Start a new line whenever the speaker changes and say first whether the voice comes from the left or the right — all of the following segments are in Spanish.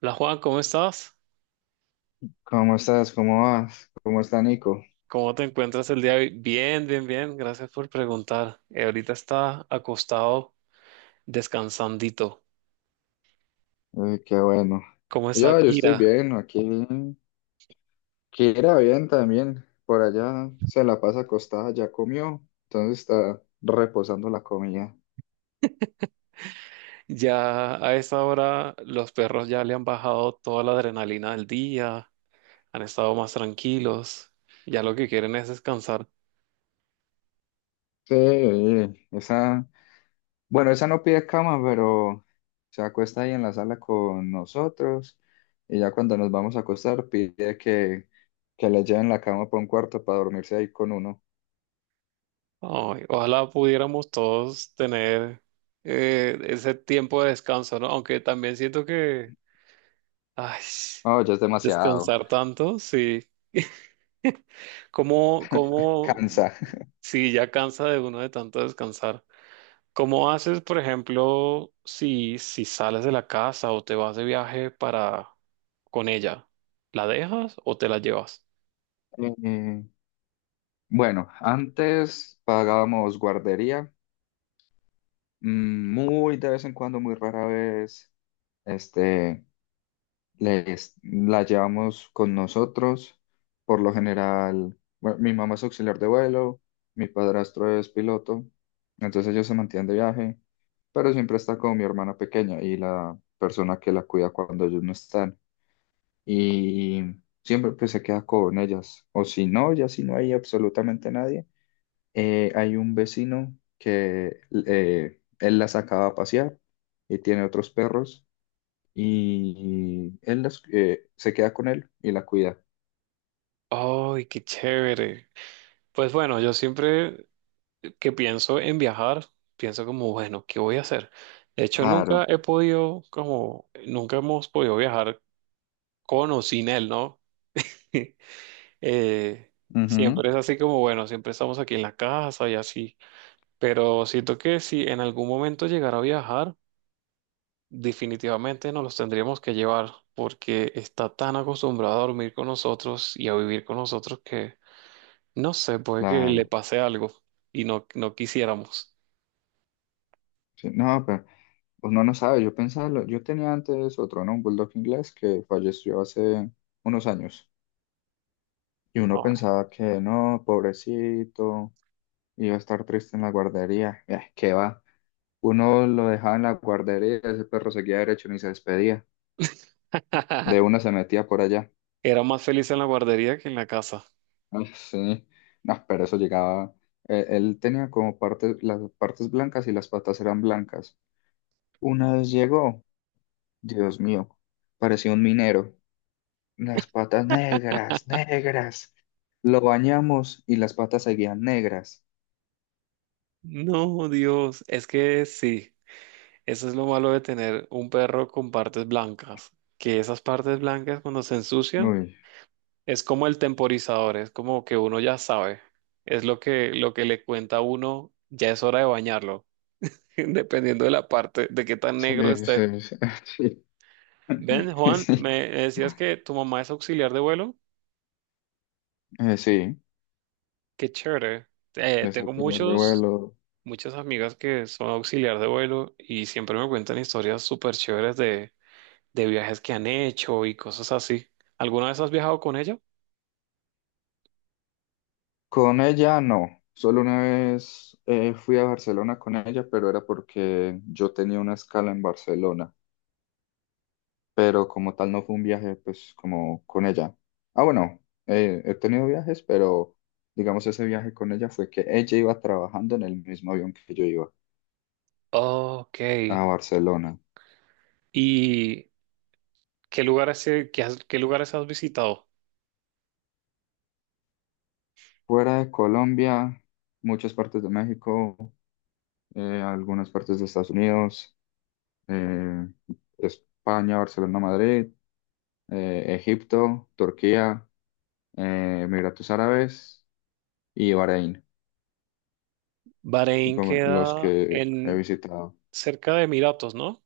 right: Hola Juan, ¿cómo estás?
left: ¿Cómo estás? ¿Cómo vas? ¿Cómo está Nico?
right: ¿Cómo te encuentras el día de hoy? Bien, bien, bien. Gracias por preguntar. Ahorita está acostado descansandito.
left: Qué bueno.
right: ¿Cómo está
left: Yo estoy
right: Kira?
left: bien, aquí. Kira bien también. Por allá se la pasa acostada, ya comió, entonces está reposando la comida.
right: Ya a esta hora los perros ya le han bajado toda la adrenalina del día, han estado más tranquilos. Ya lo que quieren es descansar.
left: Sí, esa, bueno, esa no pide cama, pero se acuesta ahí en la sala con nosotros y ya cuando nos vamos a acostar pide que le lleven la cama para un cuarto para dormirse ahí con uno.
right: Ay, ojalá pudiéramos todos tener ese tiempo de descanso, ¿no? Aunque también siento que, ay,
left: Oh, ya es demasiado,
right: descansar tanto, sí. ¿Cómo, cómo,
left: cansa.
right: si ya cansa de uno de tanto descansar, cómo haces, por ejemplo, si sales de la casa o te vas de viaje para con ella? ¿La dejas o te la llevas?
left: Eh, Bueno, antes pagábamos guardería, muy de vez en cuando, muy rara vez, este, la llevamos con nosotros. Por lo general, bueno, mi mamá es auxiliar de vuelo, mi padrastro es piloto, entonces ellos se mantienen de viaje, pero siempre está con mi hermana pequeña y la persona que la cuida cuando ellos no están. Y siempre pues se queda con ellas, o si no, ya si no hay absolutamente nadie, hay un vecino que él la sacaba a pasear y tiene otros perros y él se queda con él y la cuida.
right: ¡Ay, qué chévere! Pues bueno, yo siempre que pienso en viajar, pienso como, bueno, ¿qué voy a hacer? De hecho, nunca
left: Claro.
right: he podido, como, nunca hemos podido viajar con o sin él, ¿no? Eh,
left: Ujú.
right: Siempre es así como, bueno, siempre estamos aquí en la casa y así, pero siento que si en algún momento llegara a viajar, definitivamente nos los tendríamos que llevar porque está tan acostumbrado a dormir con nosotros y a vivir con nosotros que, no sé, puede que le
left: Claro.
right: pase algo y no, no quisiéramos.
left: Sí, no, pero pues, uno no sabe. Yo pensaba, yo tenía antes otro, ¿no? Un bulldog inglés que falleció hace unos años y uno
right: Ay.
left: pensaba que no, pobrecito, iba a estar triste en la guardería. ¿Qué va? Uno lo dejaba en la guardería, ese perro seguía derecho ni se despedía. De una se metía por allá.
right: Era más feliz en la guardería que en la casa.
left: Ay, sí. No, pero eso llegaba. Él tenía como partes, las partes blancas y las patas eran blancas. Una vez llegó, Dios mío, parecía un minero. Las patas negras, negras. Lo bañamos y las patas seguían negras.
right: No, Dios, es que sí. Eso es lo malo de tener un perro con partes blancas, que esas partes blancas cuando se ensucian
left: Uy,
right: es como el temporizador, es como que uno ya sabe, es lo que le cuenta a uno, ya es hora de bañarlo, dependiendo de la parte, de qué tan negro
left: sí,
right: esté.
left: sí, sí.
right: Ven,
left: Sí,
right: Juan,
left: sí,
right: me decías que tu mamá es auxiliar de vuelo,
left: Sí.
right: qué chévere. Tengo
left: Desauxiliar de
right: muchos,
left: vuelo.
right: muchas amigas que son auxiliar de vuelo y siempre me cuentan historias súper chéveres de viajes que han hecho y cosas así. ¿Alguna vez has viajado con ella?
left: Con ella no, solo una vez fui a Barcelona con ella, pero era porque yo tenía una escala en Barcelona, pero como tal no fue un viaje pues como con ella. Ah, bueno, he tenido viajes, pero digamos ese viaje con ella fue que ella iba trabajando en el mismo avión que yo iba
right: Ok.
left: a Barcelona.
right: ¿Y qué lugares, qué lugares has visitado?
left: Fuera de Colombia, muchas partes de México, algunas partes de Estados Unidos, eh, España, Barcelona, Madrid, Egipto, Turquía. Emiratos Árabes y Bahrein,
right: Bahrein
left: como los
right: queda
left: que he
right: en
left: visitado.
right: cerca de Emiratos, ¿no?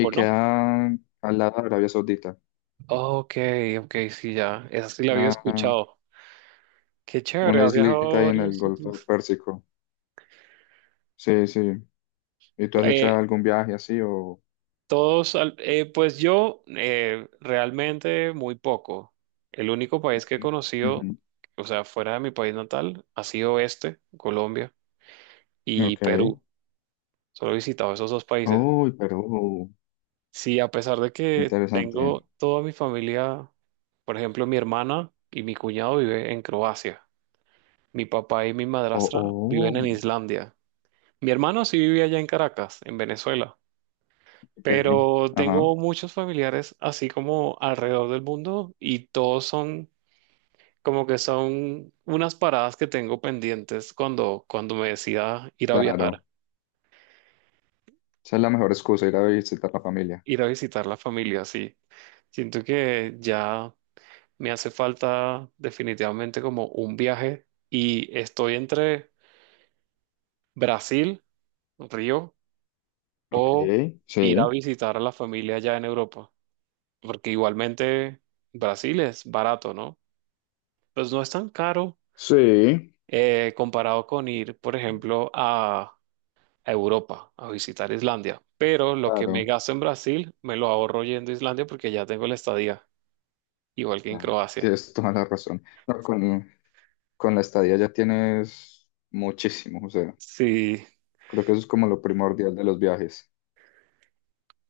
right: ¿O no?
left: queda al lado de Arabia Saudita,
right: Ok, ok, sí, ya. Esa sí la había
left: una,
right: escuchado. Qué chévere,
left: una
right: has
left: islita
right: viajado a
left: ahí en
right: varios
left: el Golfo
right: sitios.
left: Pérsico. Sí, sí. ¿Y tú has hecho
right: Eh,
left: algún viaje así o?
right: pues yo realmente muy poco. El único país que he conocido,
left: Ujú.
right: o sea, fuera de mi país natal, ha sido este, Colombia, y
left: Ok.
right: Perú. Solo he visitado esos dos países.
left: Uy, Perú,
right: Sí, a pesar de
left: qué
right: que
left: interesante.
right: tengo toda mi familia, por ejemplo, mi hermana y mi cuñado vive en Croacia. Mi papá y mi
left: Oh,
right: madrastra viven en
left: oh,
right: Islandia. Mi hermano sí vivía allá en Caracas, en Venezuela.
left: ok.
right: Pero
left: Ajá,
right: tengo muchos familiares así como alrededor del mundo y todos son como que son unas paradas que tengo pendientes cuando, cuando me decida ir a viajar.
left: claro. Esa es la mejor excusa, ir a visitar a la familia.
right: Ir a visitar la familia, sí. Siento que ya me hace falta definitivamente como un viaje y estoy entre Brasil, Río,
left: Ok,
right: o ir a
left: sí.
right: visitar a la familia allá en Europa, porque igualmente Brasil es barato, ¿no? Pues no es tan caro
left: Sí,
right: comparado con ir, por ejemplo, a Europa, a visitar Islandia, pero lo que me
left: claro.
right: gasto en Brasil me lo ahorro yendo a Islandia porque ya tengo la estadía, igual que en
left: Claro,
right: Croacia.
left: tienes toda la razón. No, con la estadía ya tienes muchísimo, o sea,
right: Sí,
left: creo que eso es como lo primordial de los viajes.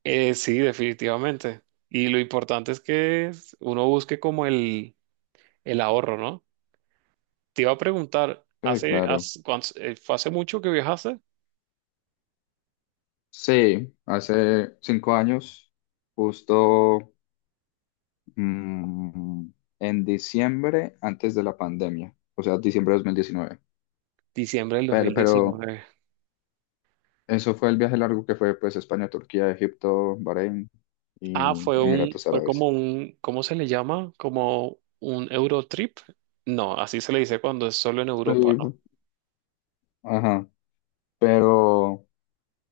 right: sí, definitivamente. Y lo importante es uno busque como el ahorro, ¿no? Te iba a preguntar,
left: Sí,
right: ¿hace,
left: claro.
right: hace, cuántos- eh, fue hace mucho que viajaste?
left: Sí, hace 5 años, justo mm, en diciembre, antes de la pandemia, o sea, diciembre de 2019.
right: Diciembre del dos
left: Pero,
right: mil
left: pero
right: diecinueve.
left: eso fue el viaje largo que fue, pues, España, Turquía, Egipto, Bahrein
right: Ah,
left: y Emiratos
right: fue como
left: Árabes.
right: un, ¿cómo se le llama? Como un Eurotrip. No, así se le dice cuando es solo en
left: Sí,
right: Europa, ¿no?
left: ajá, pero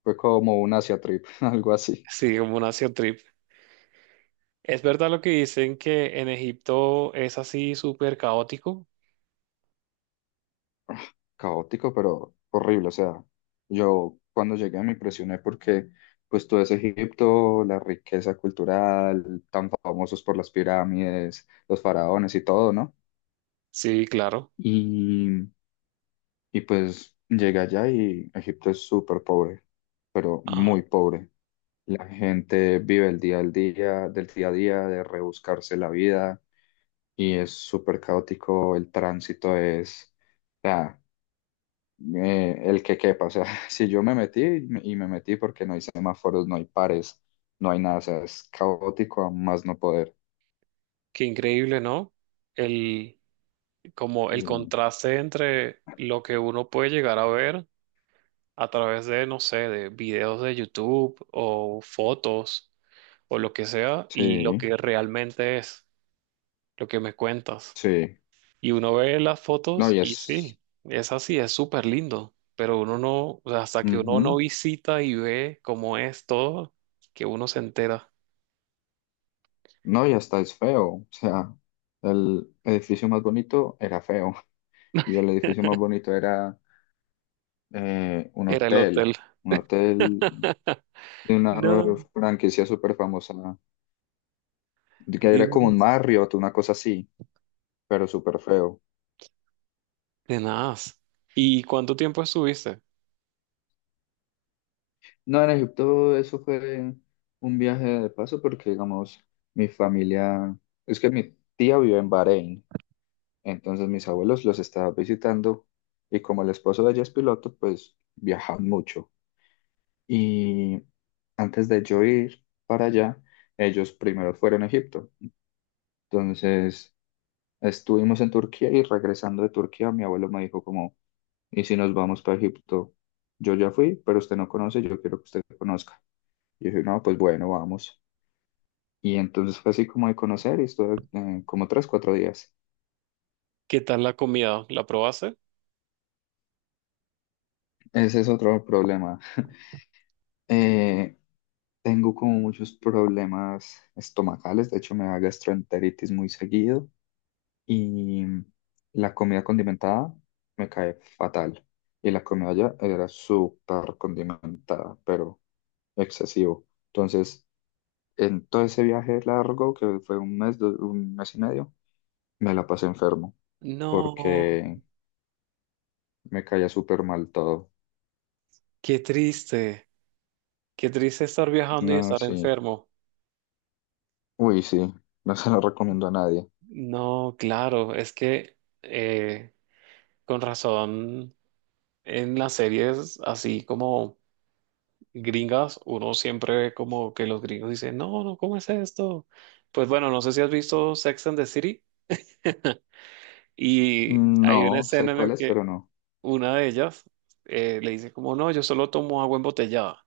left: fue como un Asia trip, algo así.
right: Sí, como un Asia Trip. ¿Es verdad lo que dicen que en Egipto es así súper caótico?
left: Caótico, pero horrible. O sea, yo cuando llegué me impresioné porque pues todo ese Egipto, la riqueza cultural, tan famosos por las pirámides, los faraones y todo, ¿no?
right: Sí, claro.
left: Y, y pues llegué allá y Egipto es súper pobre, pero muy pobre. La gente vive el día al día, del día a día, de rebuscarse la vida y es súper caótico. El tránsito es, sea, el que quepa. O sea, si yo me metí, y me metí porque no hay semáforos, no hay pares, no hay nada. O sea, es caótico a más no poder.
right: Qué increíble, ¿no? El, Como el
left: Y,
right: contraste entre lo que uno puede llegar a ver a través de, no sé, de videos de YouTube o fotos o lo que sea y lo
left: sí,
right: que realmente es, lo que me cuentas.
left: sí.
right: Y uno ve las
left: No,
right: fotos
left: y
right: y
left: es.
right: sí, es así, es súper lindo, pero uno no, o sea, hasta que uno no
left: Ujú.
right: visita y ve cómo es todo, que uno se entera.
left: No, y hasta es feo. O sea, el edificio más bonito era feo. Y el edificio más bonito era un
right: Era el
left: hotel.
right: hotel.
left: Un hotel de una
right: No,
left: franquicia súper famosa. Que era como un
right: Dios.
left: Marriott, una cosa así, pero súper feo.
right: De nada. ¿Y cuánto tiempo estuviste?
left: No, en Egipto eso fue un viaje de paso porque, digamos, mi familia, es que mi tía vive en Bahrein, entonces mis abuelos los estaba visitando y como el esposo de ella es piloto, pues viajan mucho. Y antes de yo ir para allá, ellos primero fueron a Egipto. Entonces estuvimos en Turquía y regresando de Turquía, mi abuelo me dijo como, ¿y si nos vamos para Egipto? Yo ya fui, pero usted no conoce, yo quiero que usted conozca. Y dije, no, pues bueno, vamos. Y entonces fue así como de conocer y estuve como 3, 4 días.
right: ¿Qué tal la comida? ¿La probaste?
left: Ese es otro problema. Eh, Tengo como muchos problemas estomacales, de hecho me da gastroenteritis muy seguido y la comida condimentada me cae fatal. Y la comida allá era súper condimentada, pero excesivo. Entonces, en todo ese viaje largo, que fue un mes, un mes y medio, me la pasé enfermo
right: No,
left: porque me caía súper mal todo.
right: qué triste. Qué triste estar viajando y
left: No,
right: estar
left: sí.
right: enfermo.
left: Uy, sí. No se lo recomiendo a nadie.
right: No, claro, es que eh, con razón en las series así como gringas, uno siempre ve como que los gringos dicen, no, no, ¿cómo es esto? Pues bueno, no sé si has visto Sex and the City y hay una
left: No, sé
right: escena en
left: cuál
right: la
left: es, pero
right: que
left: no.
right: una de ellas le dice como, no, yo solo tomo agua embotellada.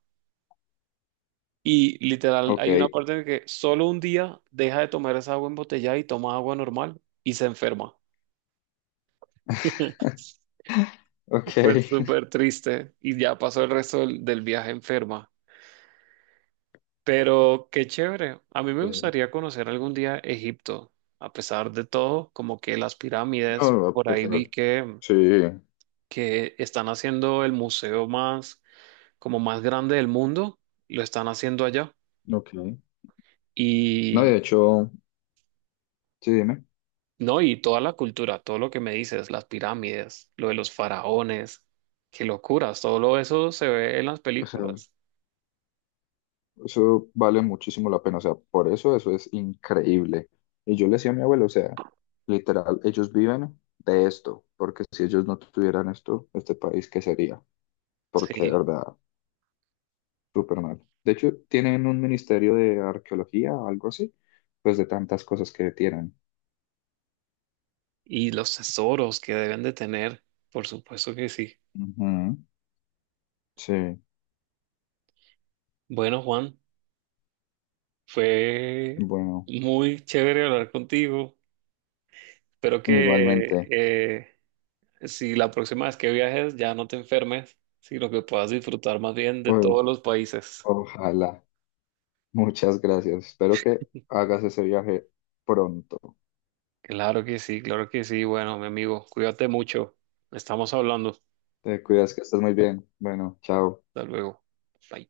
right: Y literal,
left: Ok,
right: hay una parte en que solo un día deja de tomar esa agua embotellada y toma agua normal y se enferma.
left: ok.
right: Fue súper triste y ya pasó el resto del viaje enferma. Pero qué chévere. A mí me
left: Sí.
right: gustaría conocer algún día Egipto. A pesar de todo, como que las pirámides,
left: No,
right: por
left: pues,
right: ahí
left: a pesar.
right: vi
left: Sí,
right: que están haciendo el museo más, como más grande del mundo, lo están haciendo allá.
left: ok. No,
right: Y
left: de hecho, sí, dime.
right: no, y toda la cultura, todo lo que me dices, las pirámides, lo de los faraones, qué locuras, todo lo eso se ve en las
left: O sea,
right: películas.
left: eso vale muchísimo la pena. O sea, por eso es increíble. Y yo le decía a mi abuelo, o sea, literal, ellos viven de esto, porque si ellos no tuvieran esto, este país, ¿qué sería? Porque de
right: Sí,
left: verdad. Súper mal. De hecho, tienen un ministerio de arqueología o algo así, pues de tantas cosas que tienen.
right: y los tesoros que deben de tener, por supuesto que sí.
left: Ujú, sí,
right: Bueno, Juan, fue
left: bueno,
right: muy chévere hablar contigo. Espero que
left: igualmente.
right: si la próxima vez que viajes ya no te enfermes, sino que puedas disfrutar más bien de todos
left: Uy,
right: los países.
left: ojalá. Muchas gracias. Espero que hagas ese viaje pronto.
right: Claro que sí, claro que sí. Bueno, mi amigo, cuídate mucho. Estamos hablando.
left: Te cuidas, que estés muy bien. Bueno, chao.
right: Hasta luego. Bye.